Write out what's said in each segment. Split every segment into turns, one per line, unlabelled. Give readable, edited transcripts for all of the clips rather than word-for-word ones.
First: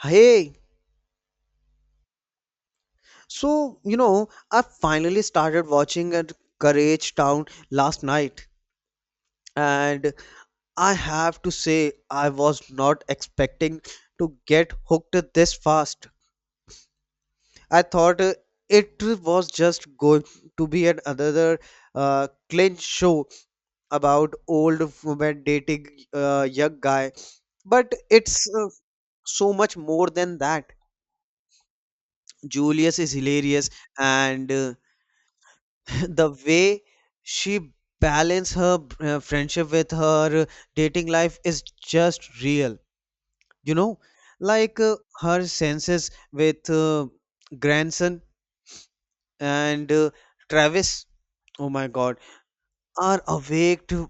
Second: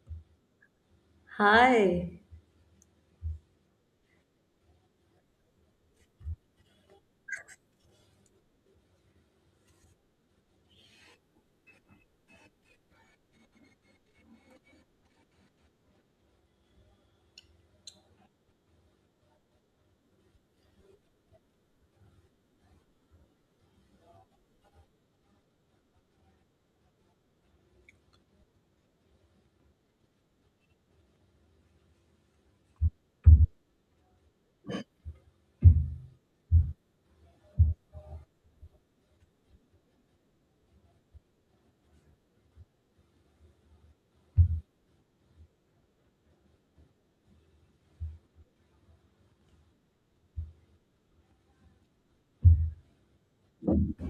Hey,
Hi.
so I finally started watching at Courage Town last night, and I have to say, I was not expecting to get hooked this fast. I thought it was just going to be an another clinch show about old woman dating young guy, but it's so much more than that. Julius is hilarious, and the way she balance her friendship with her dating life is just real you know like uh, her senses with grandson and Travis, oh my god, are awake to,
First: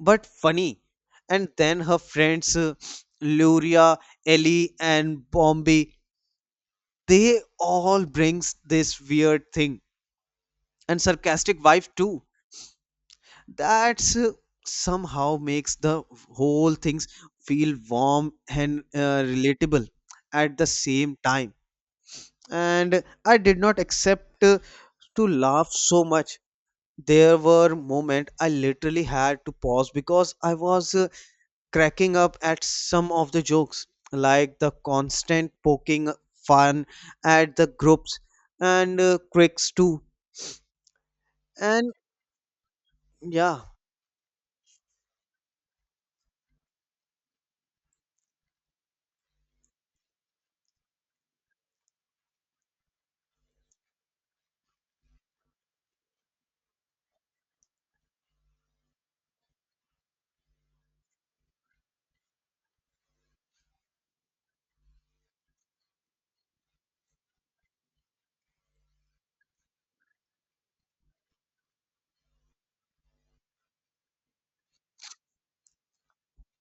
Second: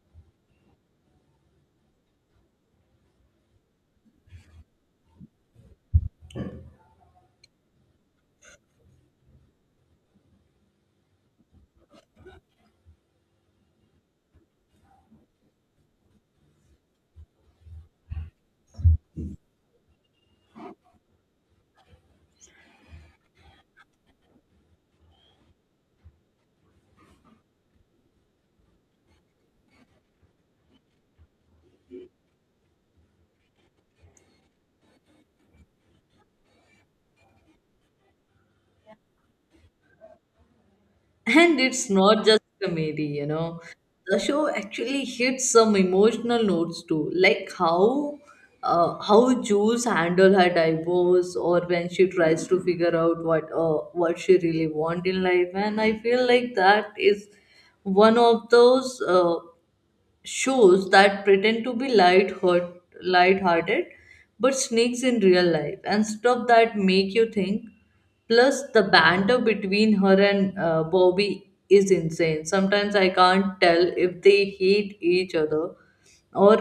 but funny. And then her friends, Luria, Ellie and Bombi, they all brings this weird thing and sarcastic wife too, that's somehow makes the whole things feel warm and relatable at the same time. And I did not accept to laugh so much. There were moments I literally had to pause because I was cracking up at some of the jokes, like the constant poking fun at the groups and quicks too.
And it's
and
not just comedy, you
yeah
know. The show actually hits some emotional notes too, like how Jews handle her divorce or when she tries to figure out what she really want in life. And I feel like that is one of those shows that pretend to be light-hearted but sneaks in real life and stuff that make you think. Plus the banter between her and bobby is insane. Sometimes I can't tell if they hate each other or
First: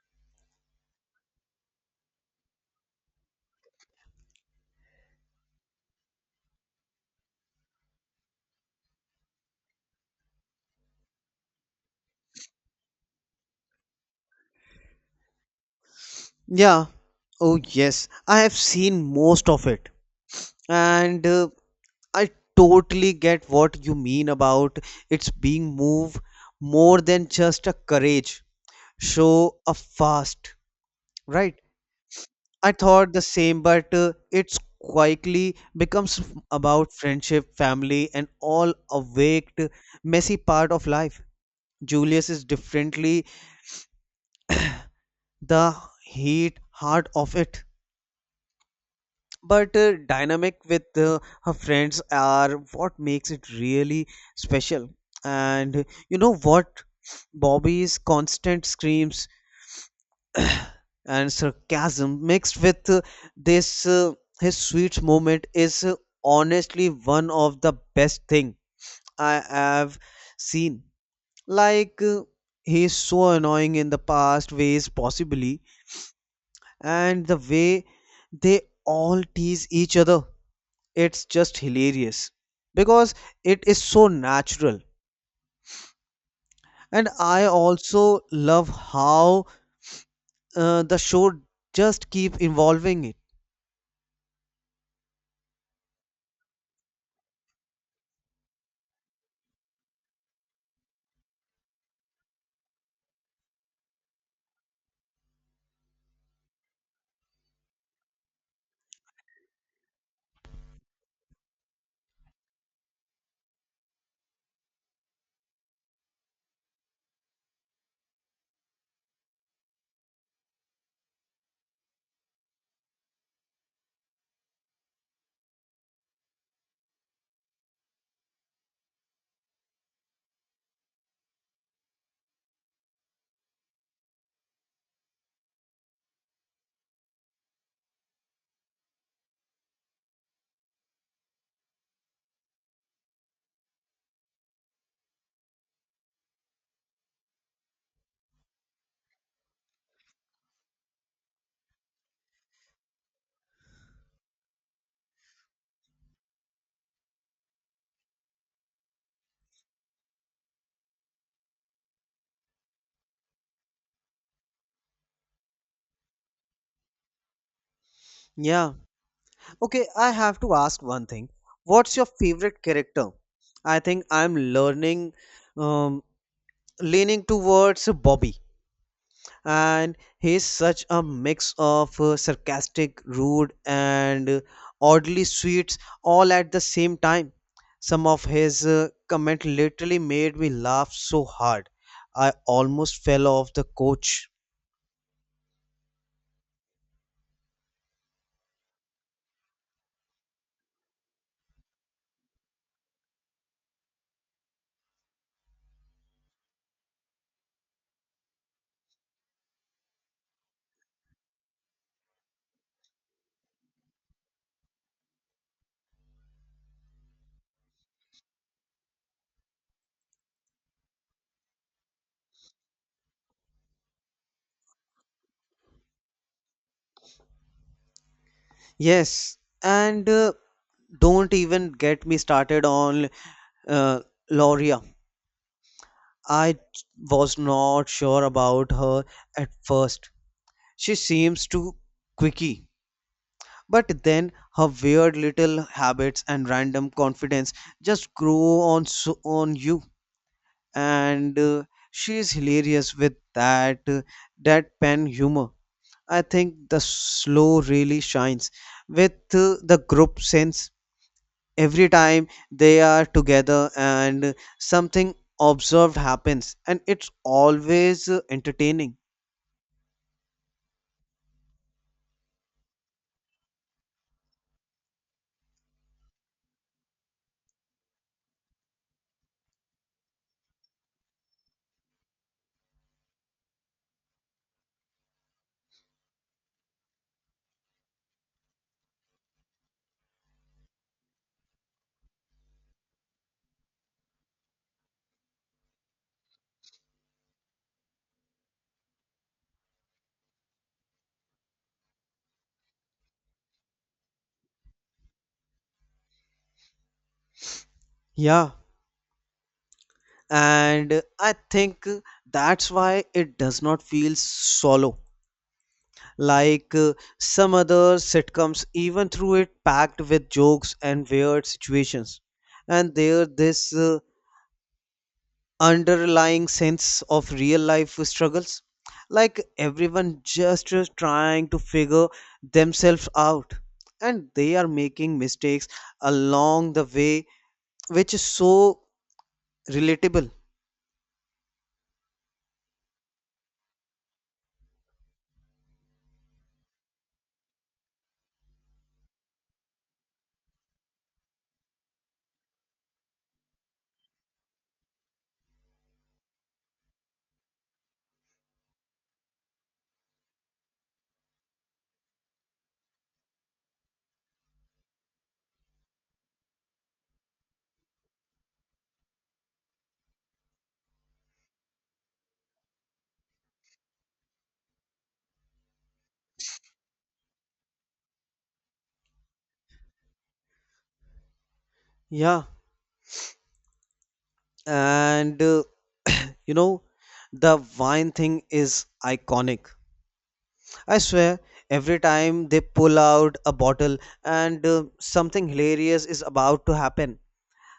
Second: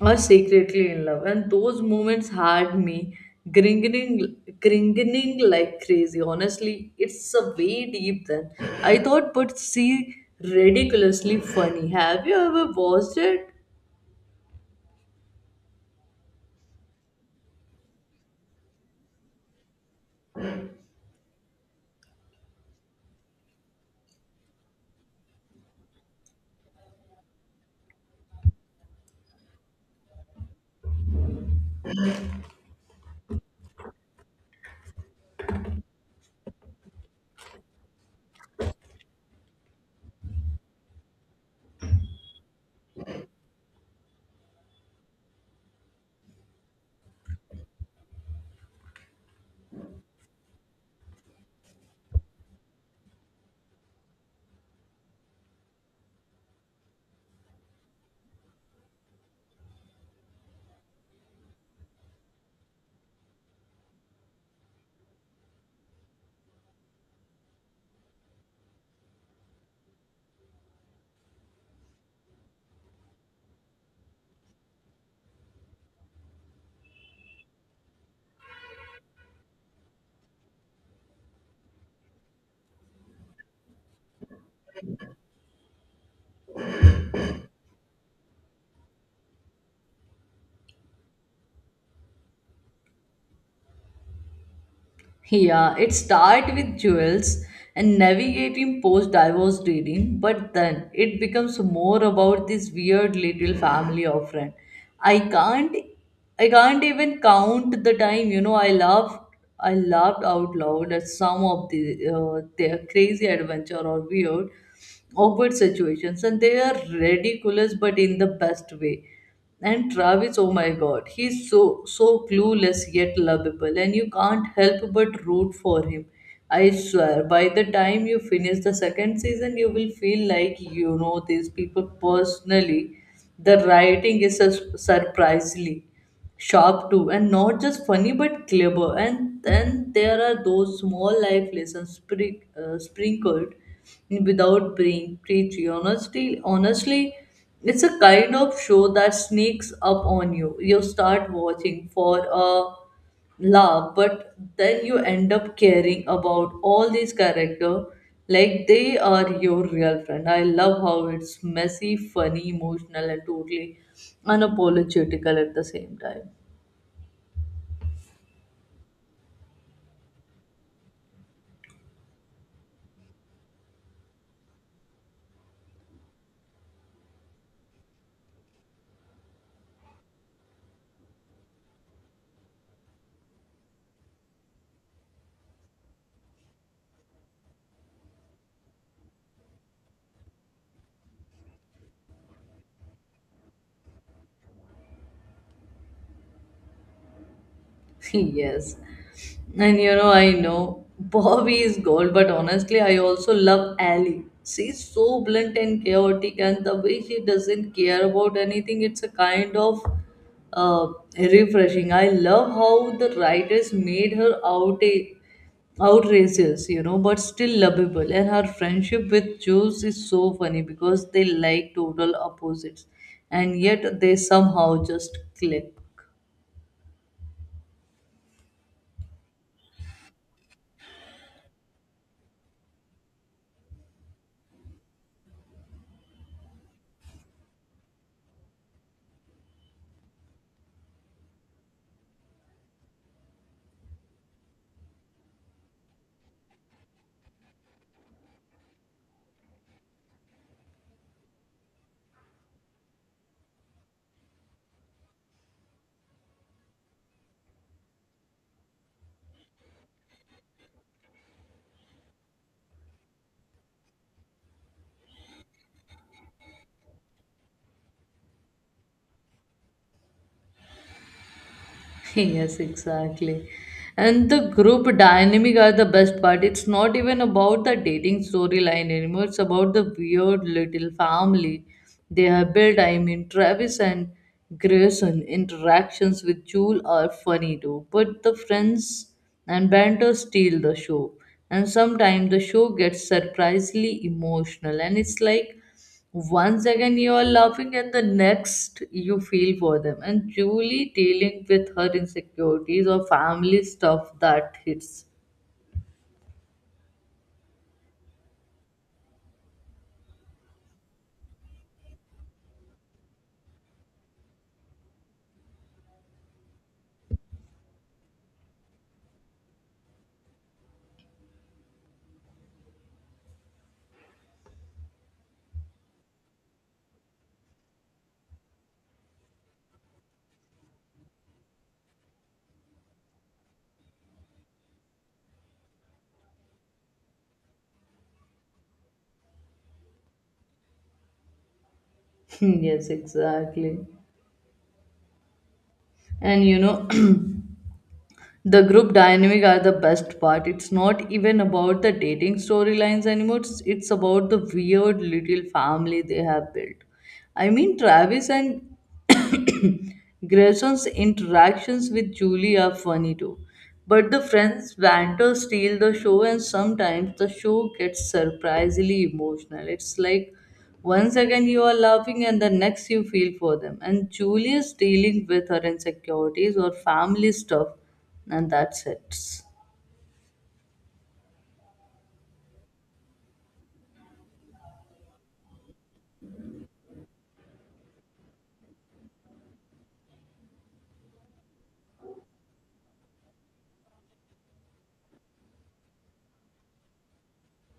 or secretly in love, and those moments had me grinning grinning like crazy. Honestly, it's a way deep then I thought, but see, ridiculously funny. Have you ever watched it?
yeah Oh yes, I have seen most of it, and I totally get what you mean about its being move more than just a courage show a fast. Right. I thought the same, but it's quietly becomes about friendship, family and all awaked messy part of life. Julius is differently the heat heart of it, but dynamic with her friends are what makes it really special. And you know what, Bobby's constant screams and sarcasm mixed with this his sweet moment is honestly one of the best thing I have seen. Like he is so annoying in the past ways possibly, and the way they all tease each other, it's just hilarious because it is so natural. And I also love how the show just keep involving it.
Yeah, it starts with jewels and navigating post-divorce dating, but then it becomes more about this weird little family of friend. I can't, I can't even count the time. You know, I laughed out loud at some of the their crazy adventure or weird, awkward situations, and they are ridiculous, but in the best way. And Travis, oh my god, he's so clueless yet lovable, and you can't help but root for him. I swear, by the time you finish the second season, you will feel like you know these people personally. The writing is surprisingly sharp too, and not just funny but clever. And then there are those small life lessons sprinkled without being preachy. Honestly, it's a kind of show that sneaks up on you. You start watching for a love, but then you end up caring about all these character like they are your real friend. I love how it's messy, funny, emotional, and totally unapologetical at the same time.
Yeah, okay, I have to ask one thing, what's your favorite character? I think I'm learning um, leaning towards Bobby, and he's such a mix of sarcastic, rude, and oddly sweet all at the same time. Some of his comment literally made me laugh so hard, I almost fell off the coach.
Yes. And you know, I know Bobby is gold, but honestly, I also love Allie. She's so blunt and chaotic, and the way she doesn't care about anything, it's a kind of uh, refreshing. I love how the writers made her out a outrageous, you know, but still lovable. And her friendship with Jules is so funny because they like total opposites, and yet they somehow just click.
Yes, and don't even get me started on uh, Loria. I was not sure about her at first. She seems too quicky. But then her weird little habits and random confidence just grow on so on you, and she's hilarious with that deadpan humor. I think the slow really shines with the group sense every time they are together, and something observed happens and it's always entertaining.
Yes, exactly. And the group dynamic are the best part. It's not even about the dating storyline anymore. It's about the weird little family they have built. I mean, Travis and Grayson interactions with Jewel are funny too, but the friends and banter steal the show. And sometimes the show gets surprisingly emotional, and it's like one second you are laughing, and the next you feel for them. And Julie dealing with her insecurities or family stuff that hits.
Yeah, and I think that's why it does not feel solo like some other sitcoms, even through it packed with jokes and weird situations. And there this underlying sense of real life struggles, like everyone just is trying to figure themselves out, and they are making mistakes along the way, which is so relatable.
Yes, exactly. And you know. The group dynamic are the best part. It's not even about the dating storylines anymore. It's about the weird little family they have built. I mean, Travis and Grayson's interactions with Julie are funny too. But the friends banter steal the show, and sometimes the show gets surprisingly emotional. It's like one second you are laughing, and the next you feel for them. And Julie is dealing with her insecurities or family stuff and that's it.
Yeah, and you know the wine thing is iconic. I swear, every time they pull out a bottle, and something hilarious is about to happen.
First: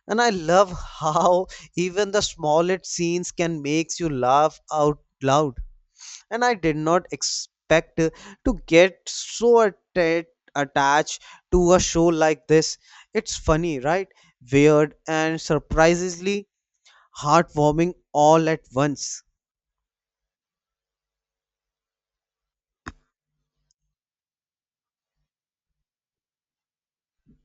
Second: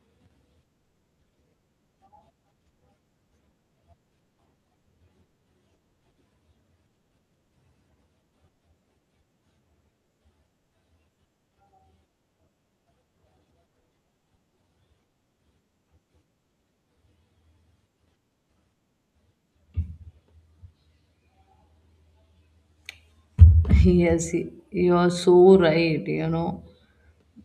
And I love how even the smallest scenes can makes you laugh out loud. And I did not expect to get so attached to a show like this. It's funny, right? Weird and surprisingly heartwarming all at once.
Yes, you are so right, you know.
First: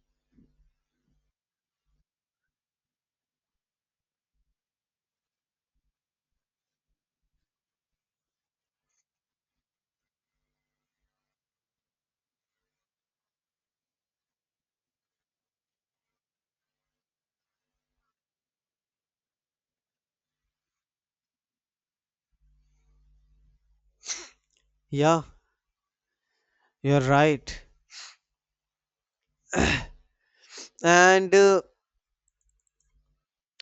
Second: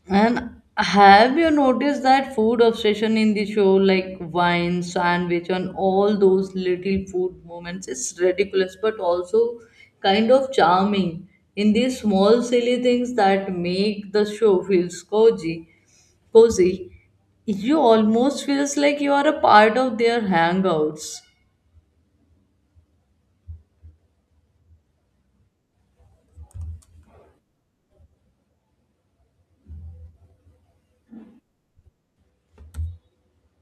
And have you noticed that food obsession in the show, like wine, sandwich, and all those little food moments? It's ridiculous, but also kind of charming in these small, silly things that make the show feels cozy. Cozy, you almost feels like you are a part of their hangouts.
Yeah, you're right. And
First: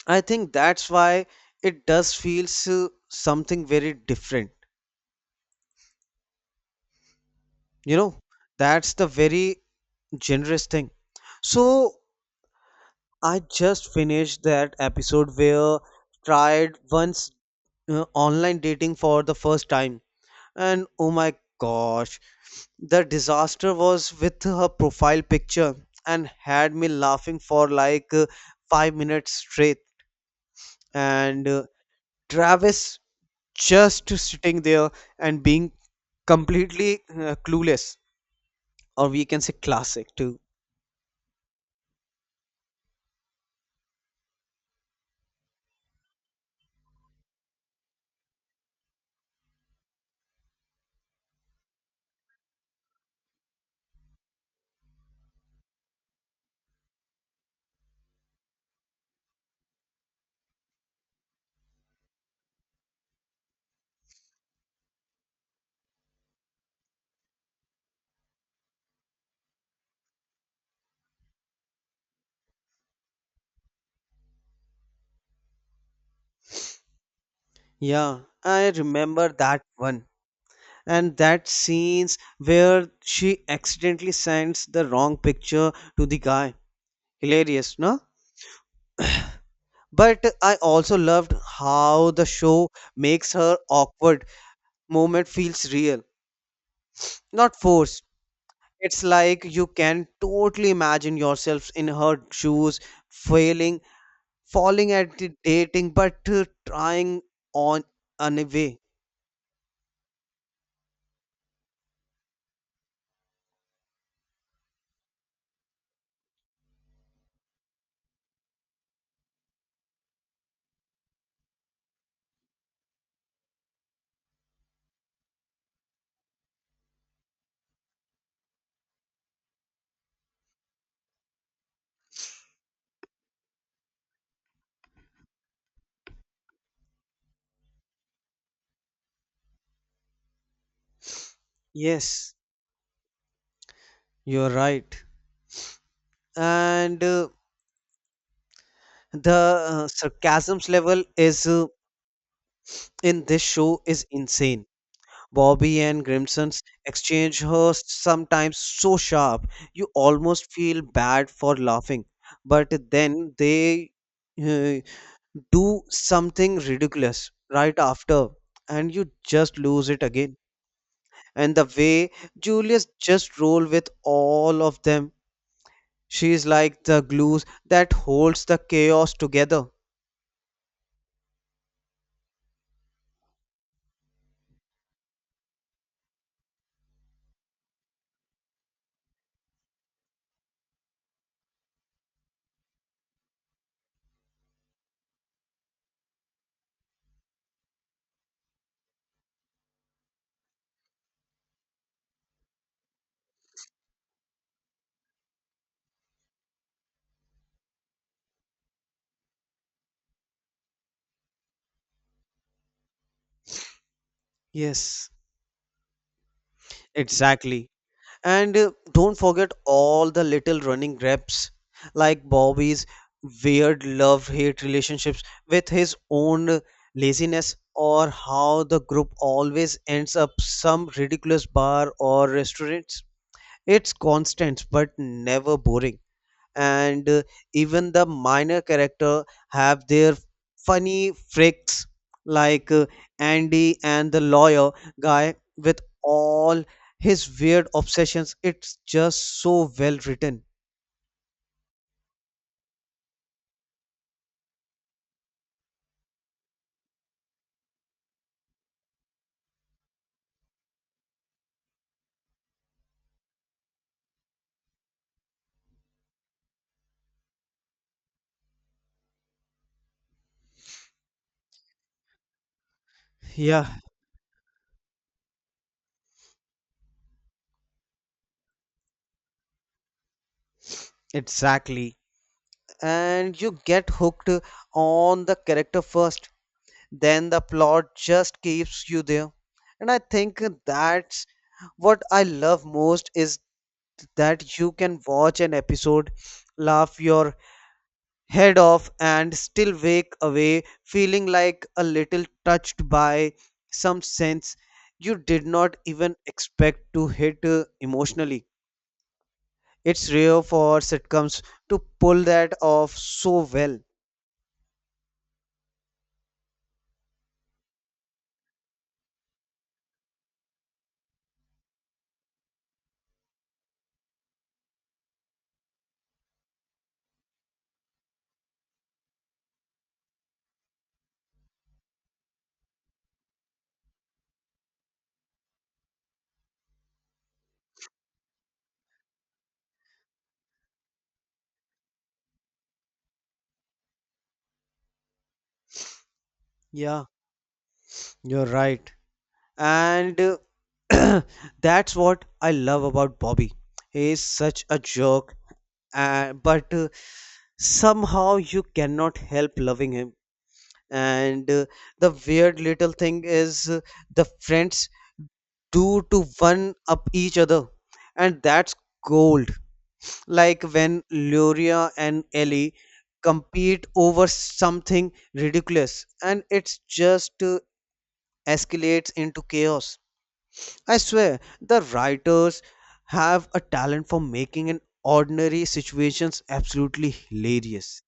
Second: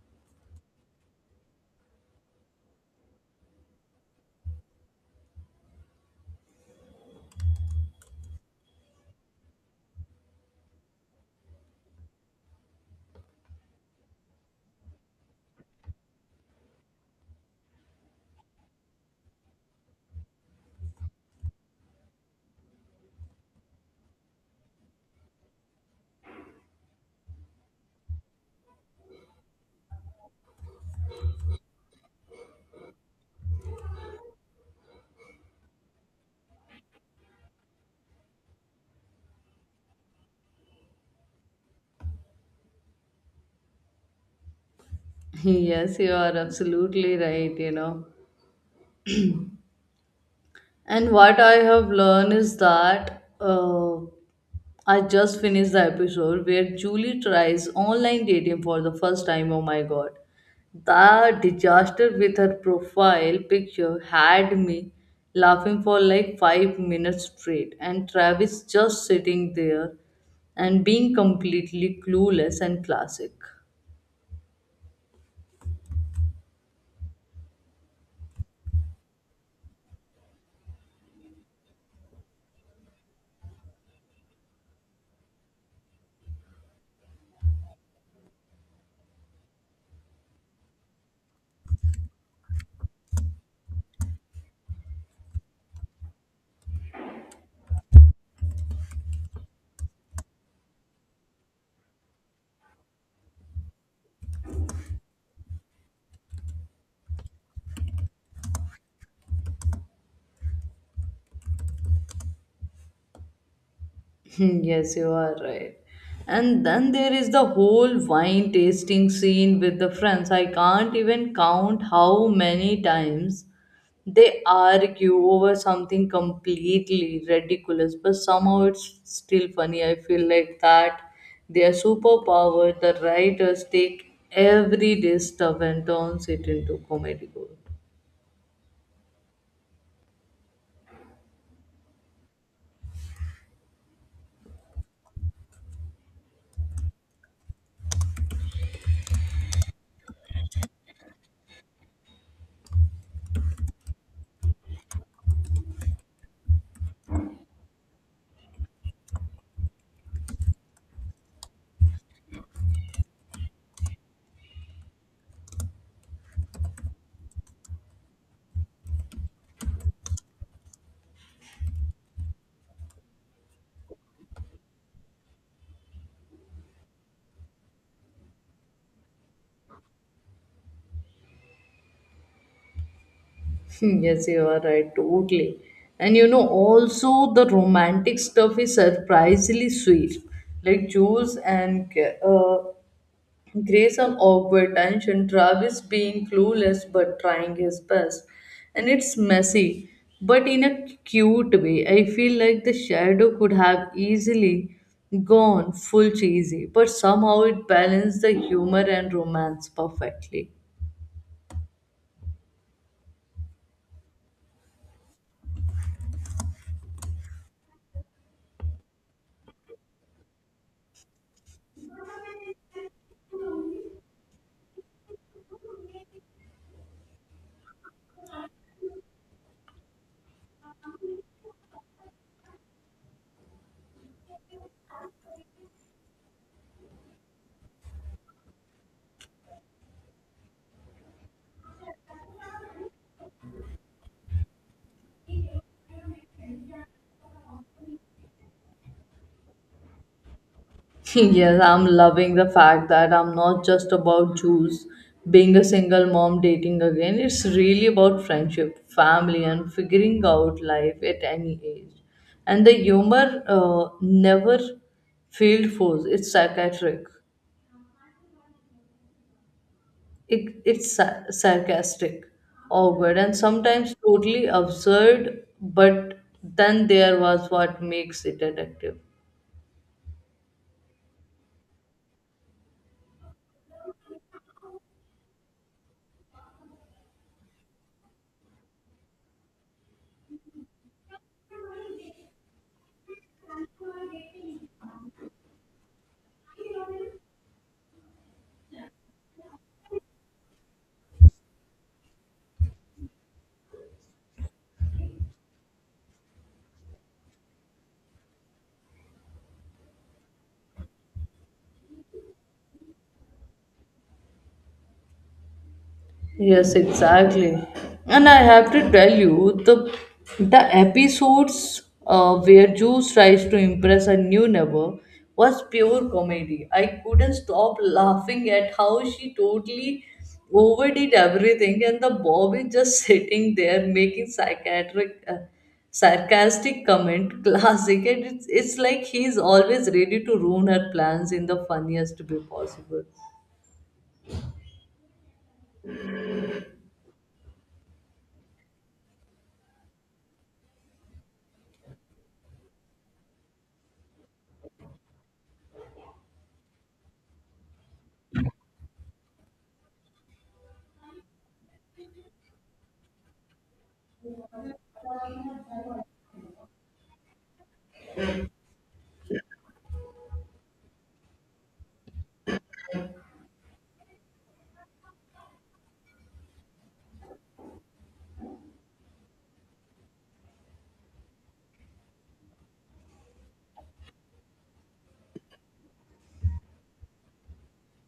I think that's why it does feels something very different. You know, that's the very generous thing. So I just finished that episode where tried once online dating for the first time, and oh my gosh, the disaster was with her profile picture and had me laughing for like 5 minutes straight. And Travis just to sitting there and being completely clueless, or we can say classic too.
Yes, you are absolutely right, you know. And what I have learned is that I just finished the episode where Julie tries online dating for the first time. Oh my god. The disaster with her profile picture had me laughing for like 5 minutes straight, and Travis just sitting there and being completely clueless and classic.
Yeah, I remember that one, and that scenes where she accidentally sends the wrong picture to the guy, hilarious. No, but I also loved how the show makes her awkward moment feels real, not forced. It's like you can totally imagine yourselves in her shoes, failing falling at the dating, but trying on anyway.
Yes, you are right. And then there is the whole wine tasting scene with the friends. I can't even count how many times they argue over something completely ridiculous, but somehow it's still funny. I feel like that their superpower, the writers take every day stuff and turns it into comedy gold.
Yes, you're right. And the sarcasm's level is in this show is insane. Bobby and Grimson's exchange hosts sometimes so sharp you almost feel bad for laughing, but then they uh, do something ridiculous right after and you just lose it again. And the way Julius just roll with all of them, she's like the glue that holds the chaos together.
Yes, you are right, totally. And you know, also the romantic stuff is surprisingly sweet. Like Jules and uh, Grace are awkward tension, Travis being clueless but trying his best. And it's messy, but in a cute way. I feel like the shadow could have easily gone full cheesy, but somehow it balanced the humor and romance perfectly.
Yes, exactly. And don't forget all the little running reps, like Bobby's weird love hate relationships with his own laziness, or how the group always ends up some ridiculous bar or restaurants. It's constant but never boring. And even the minor character have their funny freaks, like Andy and the lawyer guy with all his weird obsessions, it's just so well written.
Yes, I'm loving the fact that I'm not just about Jews being a single mom dating again. It's really about friendship, family, and figuring out life at any age. And the humor never failed force. It's sarcastic. Sarcastic, awkward, and
Yeah,
sometimes totally absurd, but then there was what makes it addictive.
exactly. And you get hooked on the character first, then the plot just keeps you there. And I think that's what I love most, is that you can watch an episode, laugh your head off, and still wake away feeling like a little touched by some sense you did not even expect to hit emotionally. It's rare for sitcoms to pull that off so well.
Yes, exactly. And I have to tell you, the episodes where Juice tries to impress a new neighbor was pure comedy. I couldn't stop laughing at how she totally overdid everything, and the Bob is just sitting there making psychiatric. Sarcastic comment classic. And it's like he's always ready to ruin her plans in the funniest way possible.
Yeah, you're right. And uh, that's what I love about Bobby. He is such a jerk, but somehow you cannot help loving him. And the weird little thing is the friends do to one up each other, and that's gold. Like when Luria and Ellie compete over something ridiculous and it's just escalates into chaos. I swear the writers have a talent for making an ordinary situations absolutely hilarious.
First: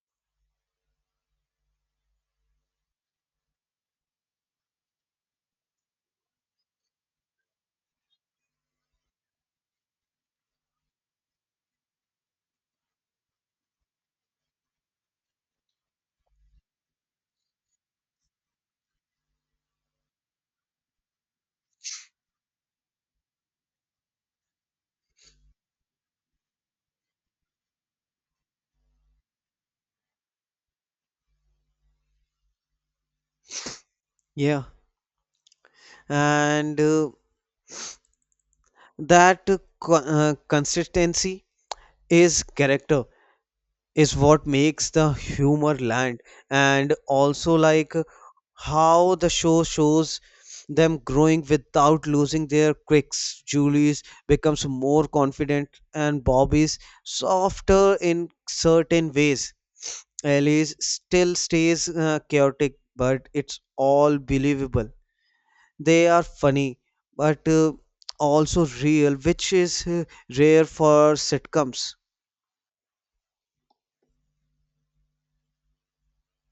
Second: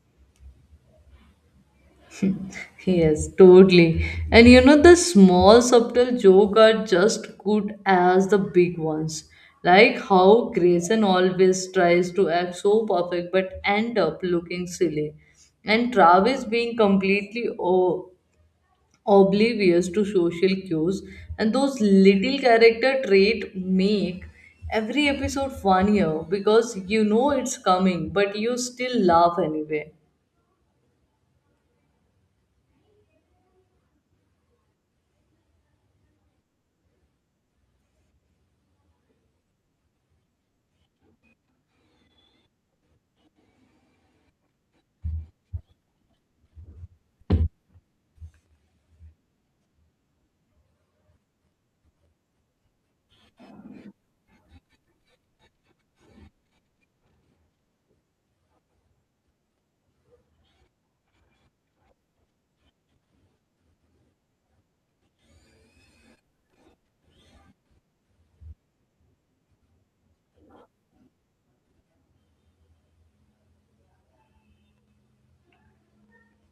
Yes, totally. And you know, the small subtle joke are just good as the big ones. Like how Grayson always tries to act so perfect but end up looking silly. And Travis being completely oblivious to social cues. And those little character trait make every episode funnier because you know it's coming but you still laugh anyway.
Yeah, and that consistency is character, is what makes the humor land. And also like how the show shows them growing without losing their quirks. Julie's becomes more confident and Bobby's softer in certain ways. Ellie's still stays chaotic, but it's all believable. They are funny, but also real, which is rare for sitcoms.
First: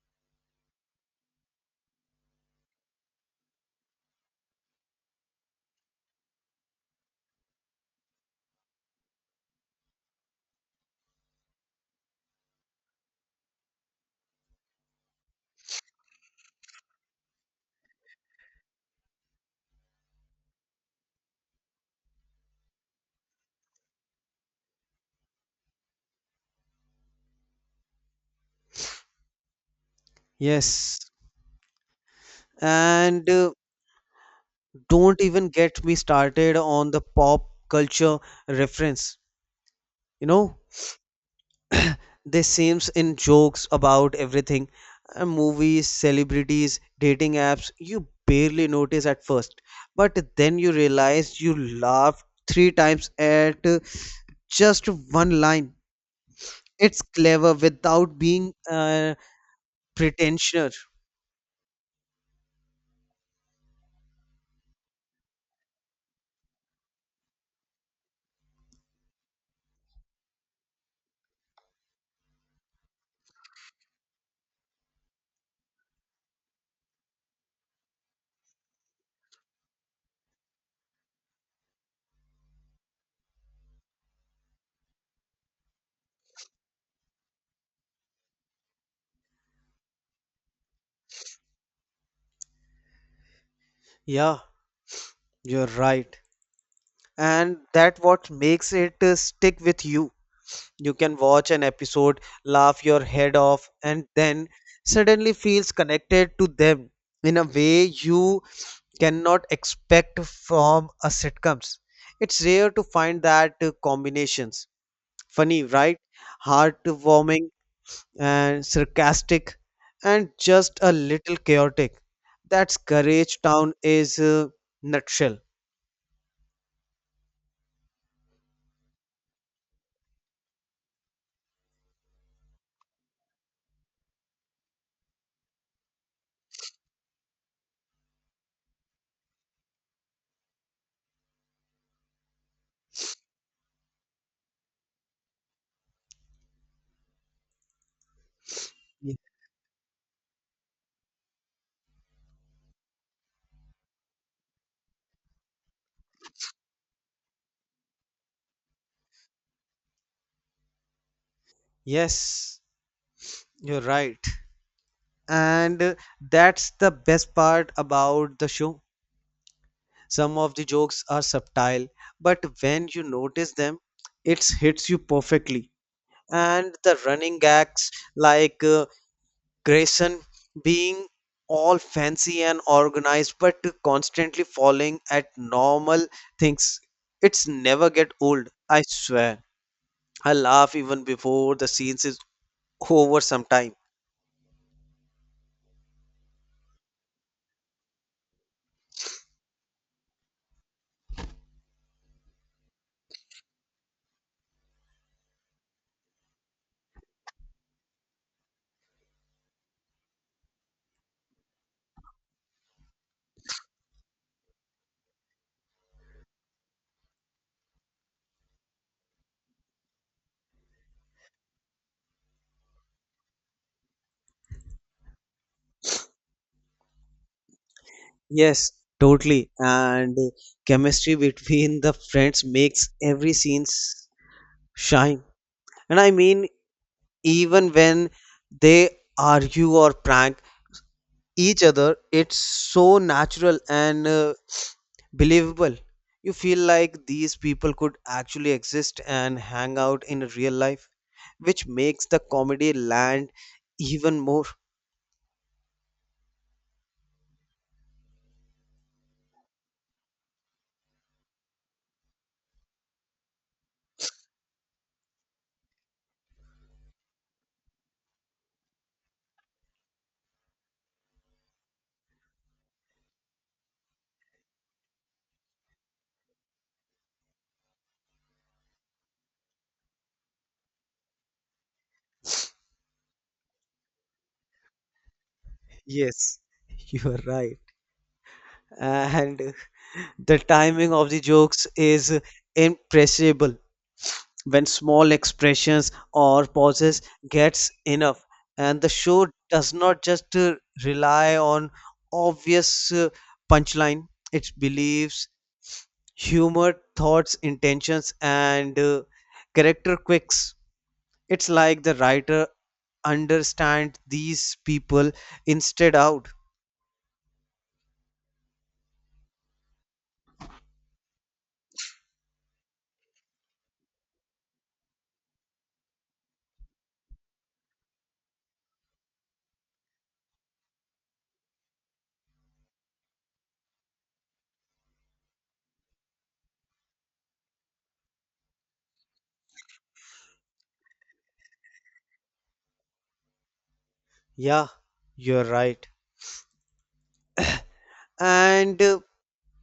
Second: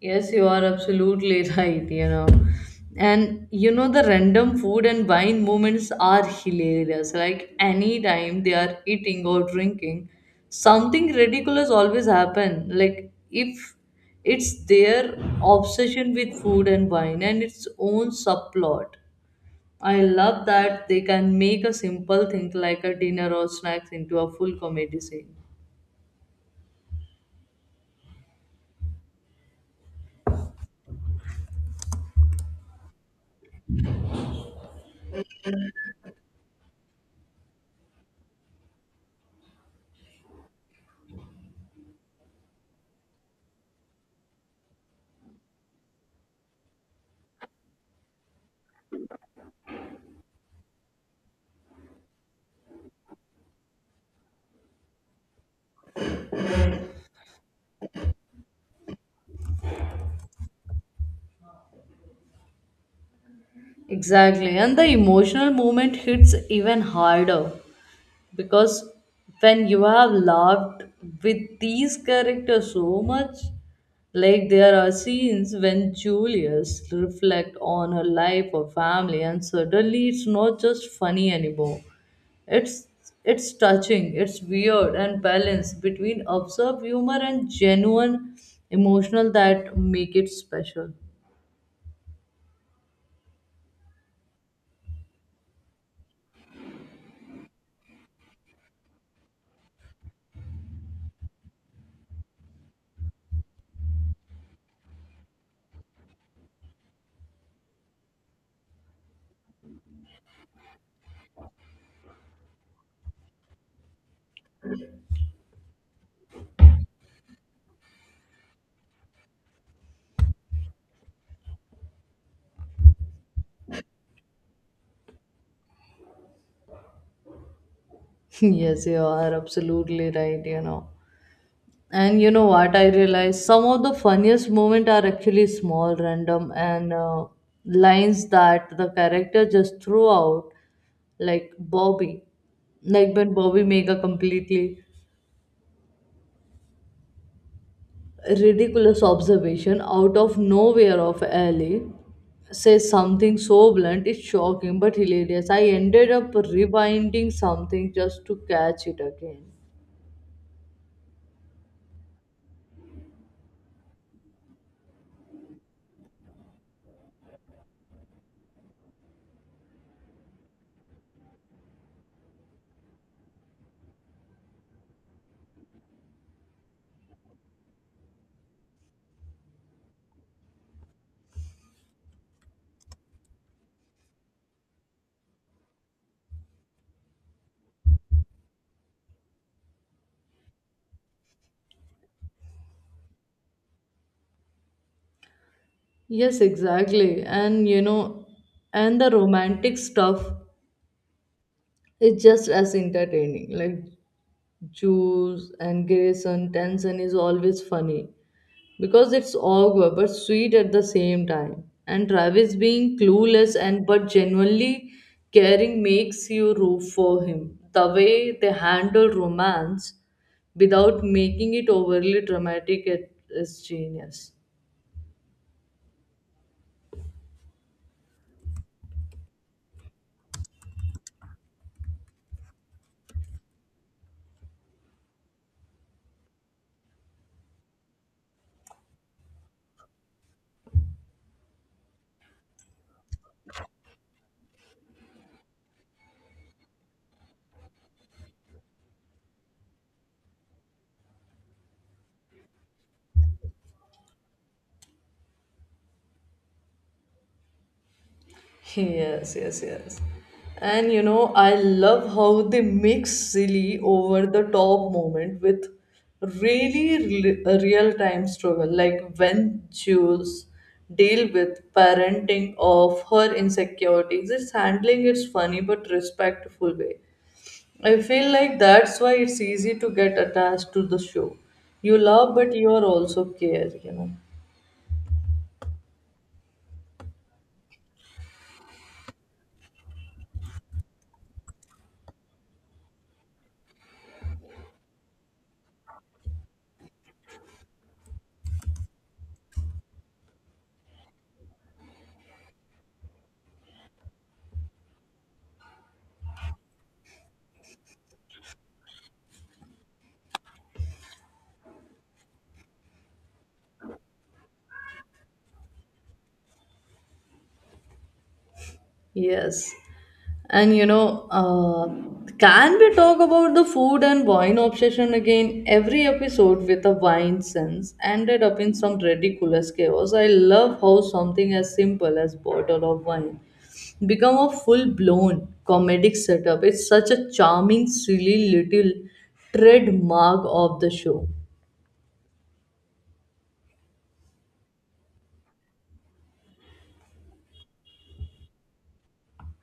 Yes, you are absolutely right, you know. And you know, the random food and wine moments are hilarious. Like anytime they are eating or drinking, something ridiculous always happen. Like if it's their obsession with food and wine and its own subplot. I love that they can make a simple thing like a dinner or snacks into a full comedy scene.
Yes. And don't even get me started on the pop culture reference. You know, they seems in jokes about everything. Movies, celebrities, dating apps, you barely notice at first. But then you realize you laughed 3 times at just one line. It's clever without being pretentious.
Exactly. And the emotional moment hits even harder because when you have laughed with these characters so much, like there are scenes when julius reflect on her life or family and suddenly it's not just funny anymore. It's it's touching. It's weird and balance between absurd humor and genuine emotional that make it special.
Yeah, you're right. And that what makes it stick with you. You can watch an episode, laugh your head off, and then suddenly feels connected to them in a way you cannot expect from a sitcoms. It's rare to find that combinations. Funny, right? Heartwarming and sarcastic and just a little chaotic. That's Courage Town is nutshell.
Yes, you are absolutely right, you know. And you know what? I realized some of the funniest moments are actually small, random, and lines that the character just threw out, like Bobby. Like when Bobby make a completely ridiculous
Ye-
observation out of nowhere of Ellie, says something so blunt, it's shocking but hilarious. I ended up rewinding something just to catch it again.
Yes, you're right. And that's the best part about the show. Some of the jokes are subtle, but when you notice them, it hits you perfectly. And the running gags, like Grayson being all fancy and organized but constantly falling at normal things, it's never get old. I swear I laugh even before the scenes is over sometime.
Yes, exactly. And you know, and the romantic stuff, it's just as entertaining. Like Juice and Grayson, Tension is always funny because it's awkward but sweet at the same time. And Travis being clueless and but genuinely caring makes you root for him. The way they handle romance without making it overly dramatic it is genius.
Yes, totally. And chemistry between the friends makes every scene shine. And I mean, even when they argue or prank each other, it's so natural and believable. You feel like these people could actually exist and hang out in real life, which makes the comedy land even more.
Yes, yes, yes. And you know, I love how they mix silly over the top moment with really real time struggle, like when Jules deal with parenting of her insecurities, it's handling its funny but respectful way. I feel like that's why it's easy to get attached to the show. You love, but you are also care, you know.
Yes, you are right. And the timing of the jokes is impressible, when small expressions or pauses gets enough. And the show does not just rely on obvious punchline, it believes humor thoughts intentions and character quirks. It's like the writer understands these people instead out.
Yes. And you know, can we talk about the food and wine obsession again? Every episode with a wine sense ended up in some ridiculous chaos. I love how something as simple as bottle of wine become a full-blown comedic setup. It's such a charming, silly little trademark of the show.
Yeah, you're right. And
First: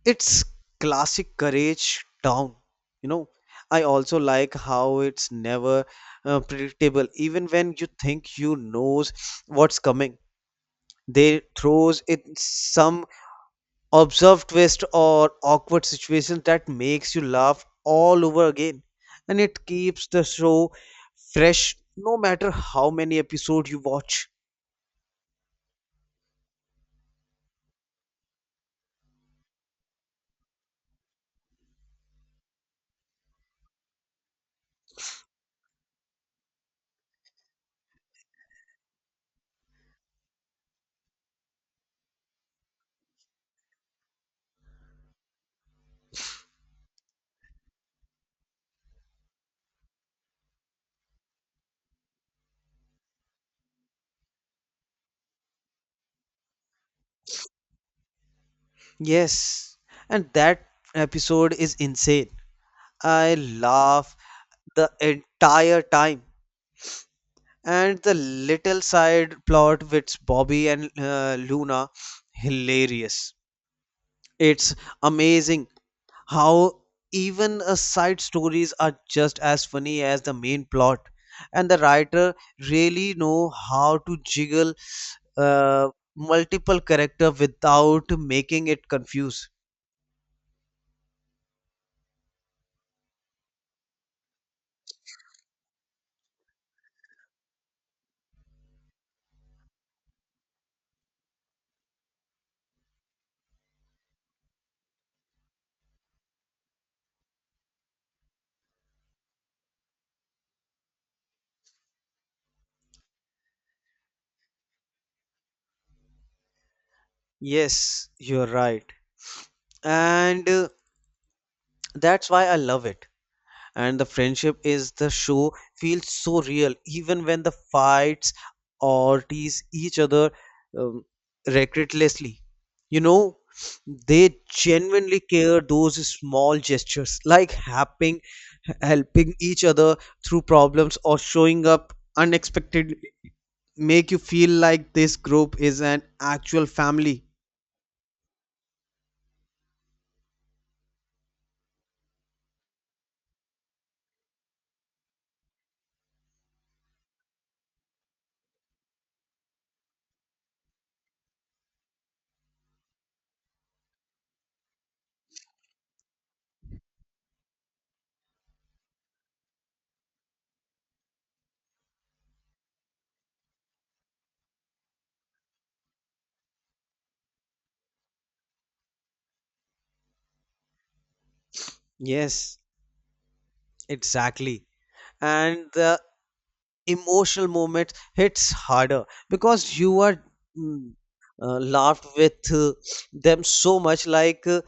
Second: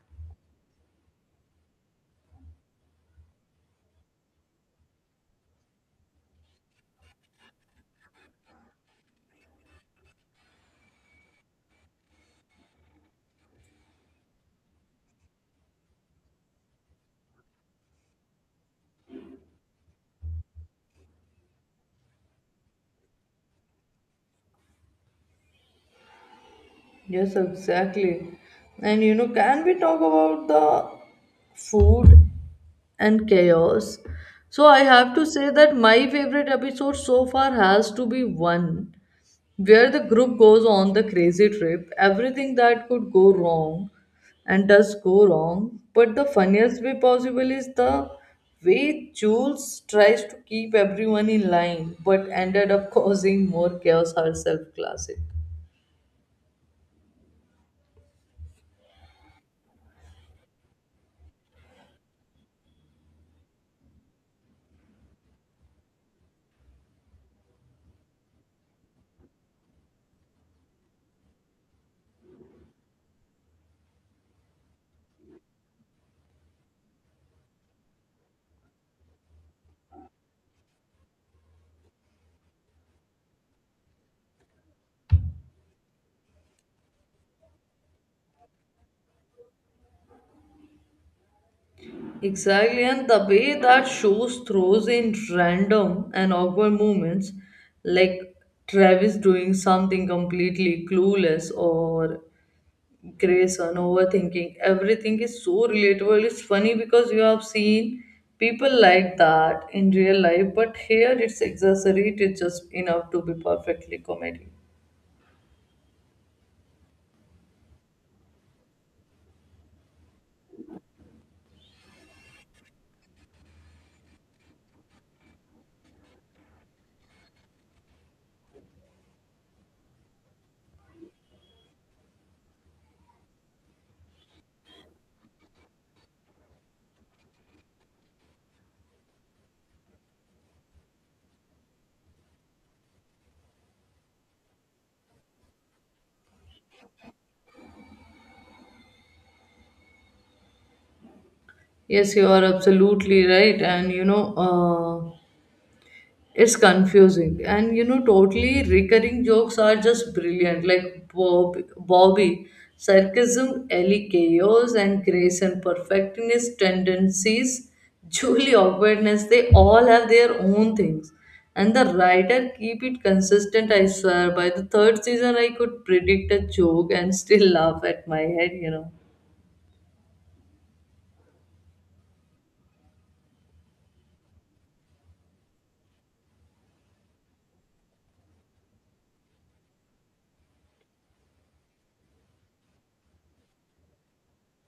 it's classic Courage Down, you know. I also like how it's never predictable. Even when you think you knows what's coming, they throws in some observed twist or awkward situation that makes you laugh all over again, and it keeps the show fresh no matter how many episodes you watch.
Yes, exactly. And you know, can we talk about the food and chaos? So I have to say that my favorite episode so far has to be one where the group goes on the crazy trip, everything that could go wrong and does go wrong. But the funniest way possible is the way Jules tries to keep everyone in line but ended up causing more chaos herself. Classic.
Yes, and that episode is insane. I laugh the entire time. And the little side plot with Bobby and Luna, hilarious. It's amazing how even side stories are just as funny as the main plot, and the writer really know how to jiggle uh, multiple character without making it confuse.
Exactly. And the way that shows throws in random and awkward moments, like Travis doing something completely clueless or Grayson overthinking everything is so relatable. It's funny because you have seen people like that in real life, but here it's exaggerated just enough to be perfectly comedy.
Yes, you're right, and that's why I love it. And the friendship is the show feels so real, even when the fights or tease each other, um, recklessly. You know they genuinely care. Those small gestures, like helping each other through problems or showing up unexpectedly, make you feel like this group is an actual family.
Yes, you are absolutely right, and you know. It's confusing. And you know, totally recurring jokes are just brilliant, like bobby sarcasm, ellie chaos, and grace and perfectionist tendencies, julie awkwardness. They all have their own things, and the writer keep it consistent. I swear by the third season, I could predict a joke and still laugh at my head, you know.
Yes, exactly. And the emotional moment hits harder because you are, mm, laughed with them so much. Like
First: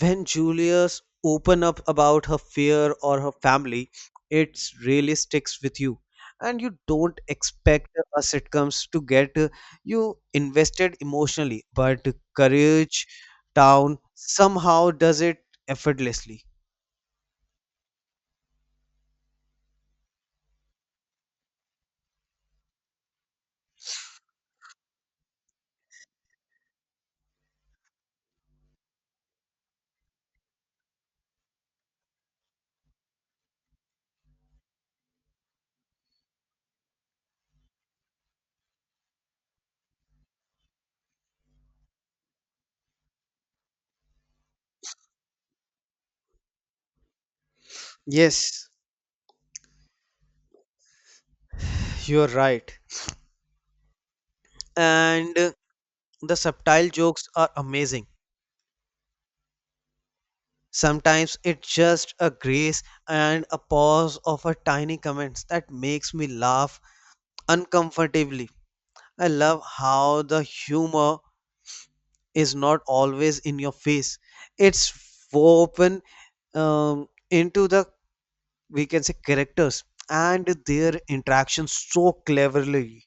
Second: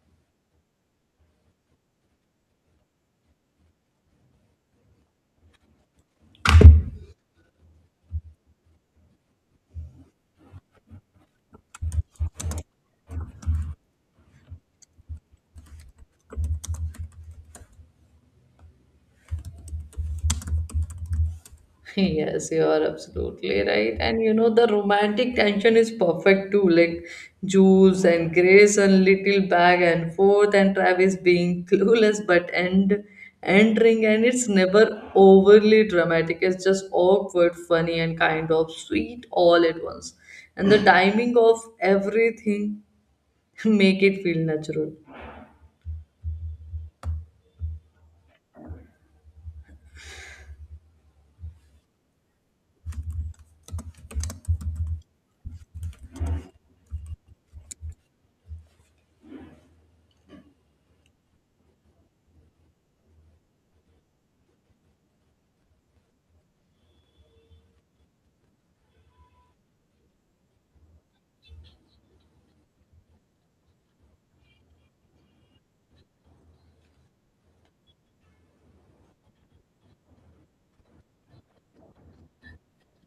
when Julius open up about her fear or her family, it really sticks with you, and you don't expect a sitcoms to get you invested emotionally, but Courage Town somehow does it effortlessly.
Yes, you are absolutely right. And you know, the romantic tension is perfect too. Like Jules and Grace and little back and forth, and Travis being clueless but end entering, and it's never overly dramatic. It's just awkward, funny, and kind of sweet all at once. And the timing of everything make it feel natural.
Yes, you're right. And the subtle jokes are amazing. Sometimes it's just a grace and a pause of a tiny comments that makes me laugh uncomfortably. I love how the humor is not always in your face. It's woven into the, we can say, characters and their interactions so cleverly.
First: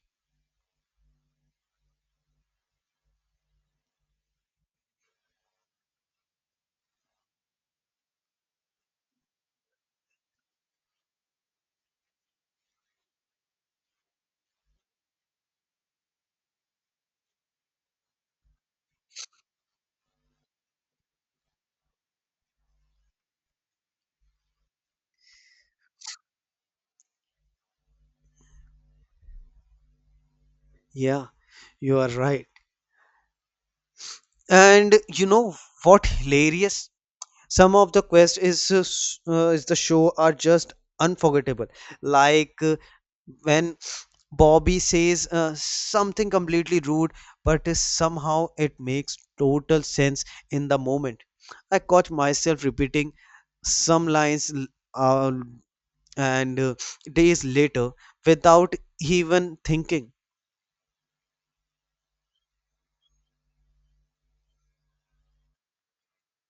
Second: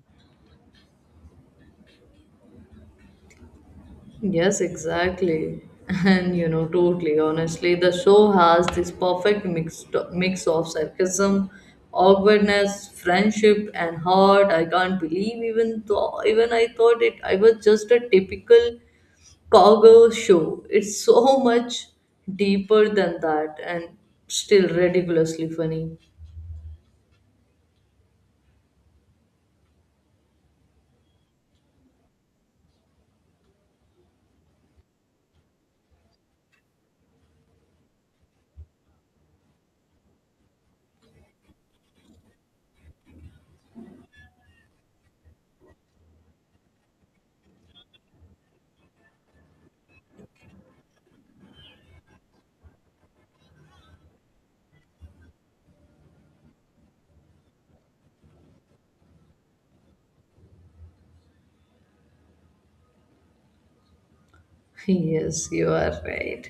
Yes, exactly. And you know, totally honestly, the show has this perfect mix of sarcasm, awkwardness, friendship, and heart. I can't believe even though even I thought it I was just a typical cowgirl show. It's so much deeper than that and still ridiculously funny.
Yeah, you are right. And you know what hilarious? Some of the quest is is the show are just unforgettable, like when Bobby says something completely rude, but is somehow it makes total sense in the moment. I caught myself repeating some lines uh, and days later without even thinking.
Yes, you are right.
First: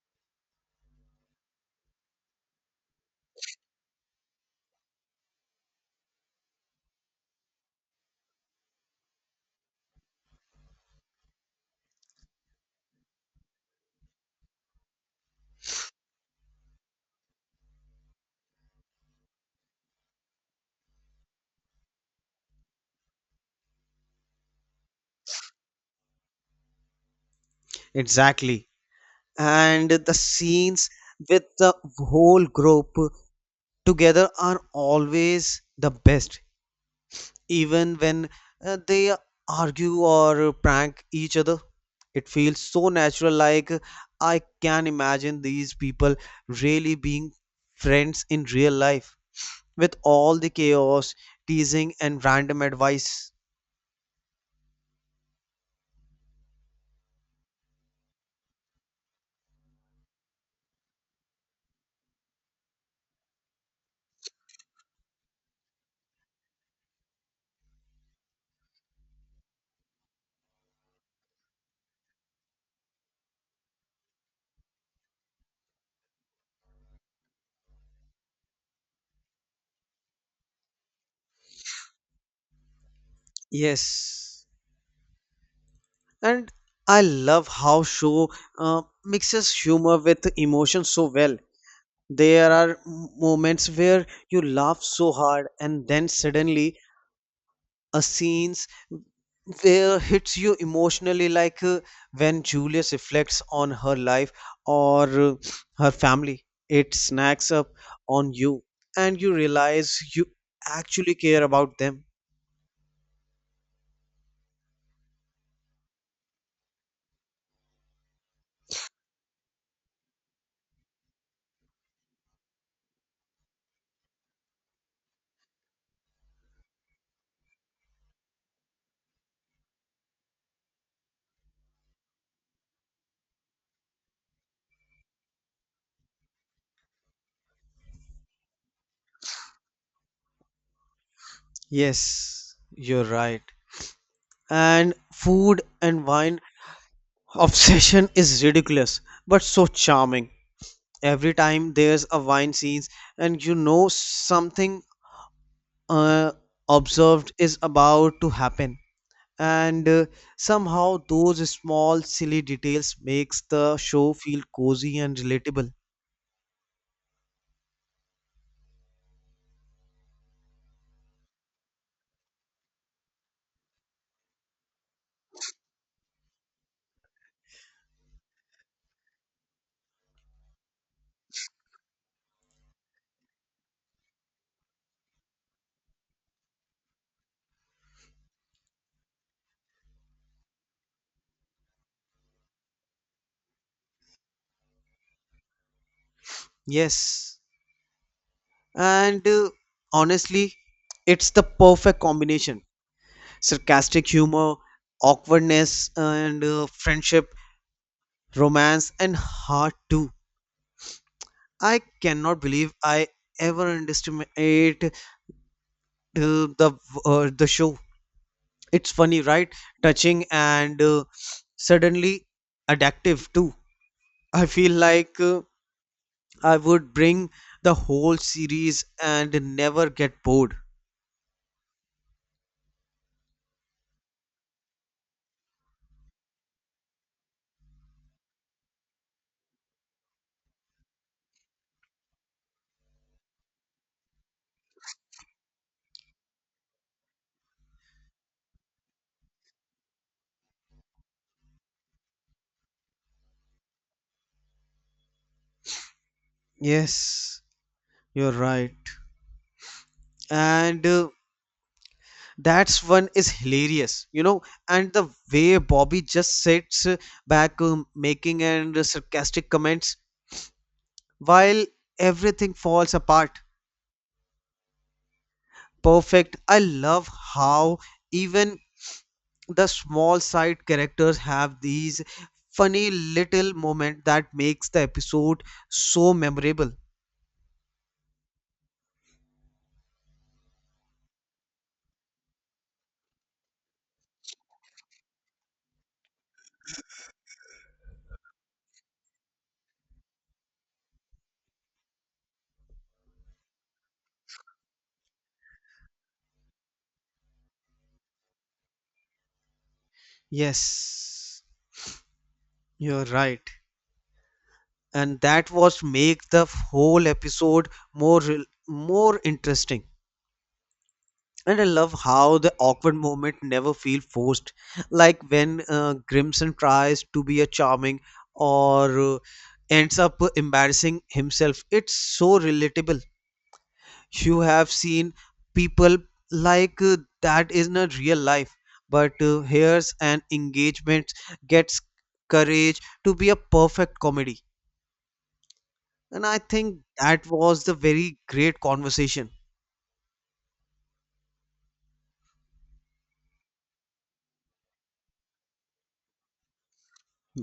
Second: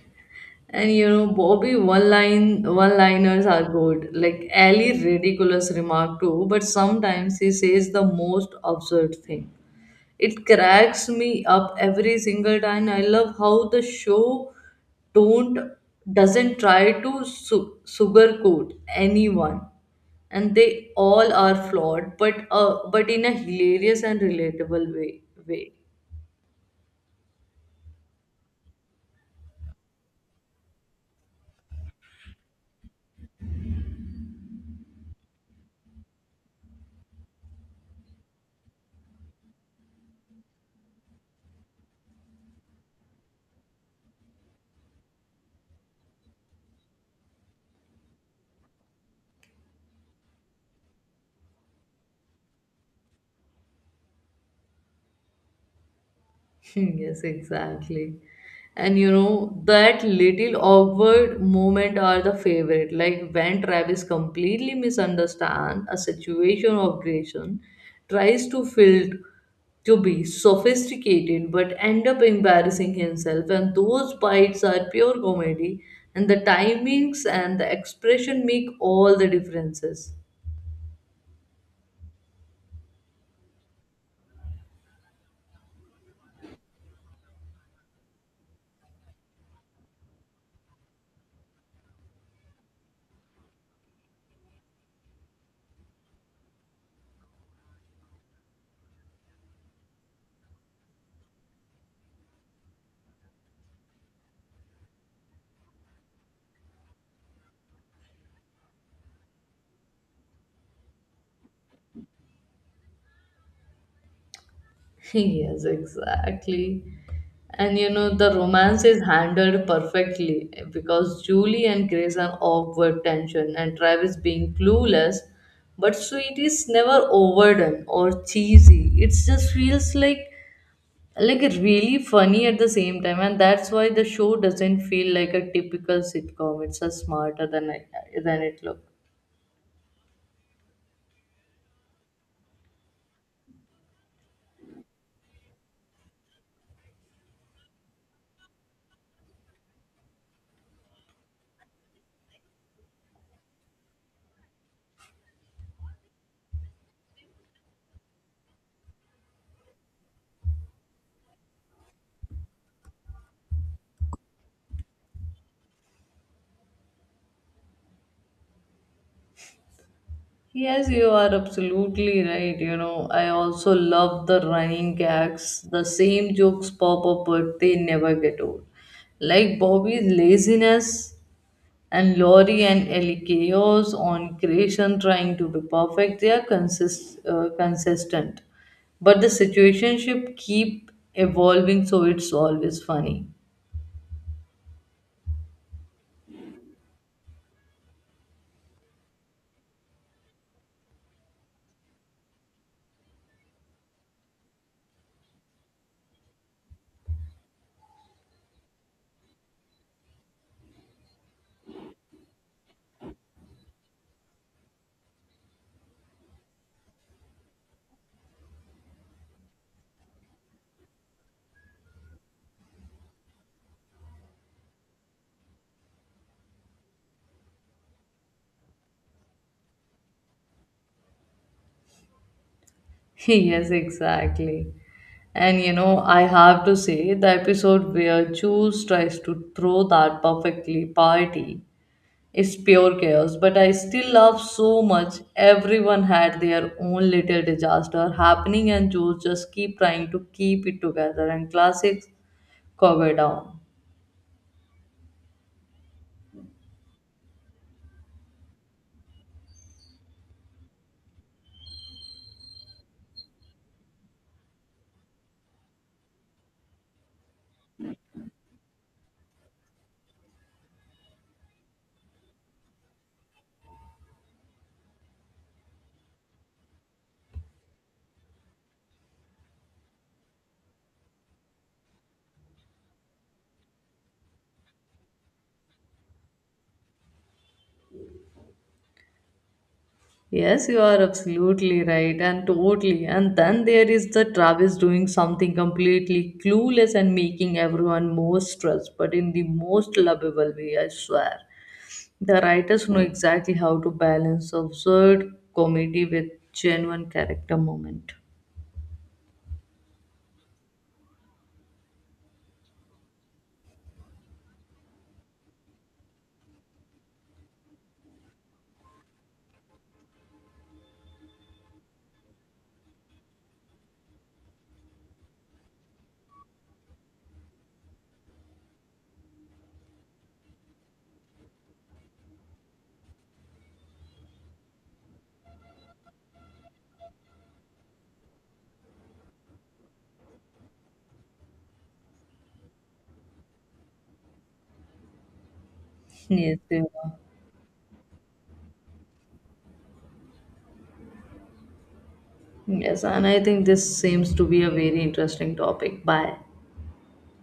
And you know, Bobby one line one liners are good. Like Ali ridiculous remark too, but sometimes he says the most absurd thing. It cracks me up every single time. I love how the show don't doesn't try to sugarcoat anyone, and they all are flawed but in a hilarious and relatable way.
Exactly. And the scenes with the whole group together are always the best, even when they argue or prank each other. It feels so natural, like I can imagine these people really being friends in real life with all the chaos, teasing, and random advice.
Yes, exactly. And you know, that little awkward moment are the favorite. Like when Travis completely misunderstands a situation of Grayson, tries to field to be sophisticated but end up embarrassing himself. And those bites are pure comedy, and the timings and the expression make all the differences.
Yes, and I love how show mixes humor with emotion so well. There are moments where you laugh so hard and then suddenly a scenes where hits you emotionally, like when Julius reflects on her life or her family, it snacks up on you and you realize you actually care about them.
Yes, exactly. And you know, the romance is handled perfectly because Julie and Grace are awkward tension and Travis being clueless, but sweet is never overdone or cheesy. It just feels like really funny at the same time, and that's why the show doesn't feel like a typical sitcom. It's a smarter than than it looks.
Yes, you're right. And food and wine obsession is ridiculous but so charming. Every time there's a wine scene and you know something uh, observed is about to happen, and somehow those small silly details makes the show feel cozy and relatable.
Yes, you are absolutely right. You know, I also love the running gags. The same jokes pop up, but they never get old. Like Bobby's laziness and Laurie and Ellie chaos on creation trying to be perfect. They are consistent, but the situationship keep evolving, so it's always funny.
Yes, and honestly it's the perfect combination, sarcastic humor, awkwardness and friendship, romance and heart too. I cannot believe I ever underestimate the the show. It's funny, right? Touching and suddenly addictive too. I feel like I would bring the whole series and never get bored.
Yes, exactly. And you know, I have to say the episode where Jules tries to throw that perfectly party is pure chaos, but I still love so much. Everyone had their own little disaster happening, and Jules just keep trying to keep it together. And classics cover down.
Yes, you're right. And that's one is hilarious. And the way Bobby just sits back, making and sarcastic comments while everything falls apart. Perfect. I love how even the small side characters have these funny little moment that makes the episode so memorable.
Yes, you are absolutely right and totally. And then there is the Travis doing something completely clueless and making everyone more stressed, but in the most lovable way, I swear. The writers know exactly how to balance absurd comedy with genuine character moment.
Yes. You're right. And that was make the whole episode more interesting. And I love how the awkward moment never feel forced. Like when Grimson tries to be a charming or ends up embarrassing himself. It's so relatable. You have seen people like that in a real life. But here's an engagement gets courage to be a perfect comedy. And I
Yes, they
think
are.
that was the very great conversation.
Yes, and I think this seems to be a very interesting topic. Bye.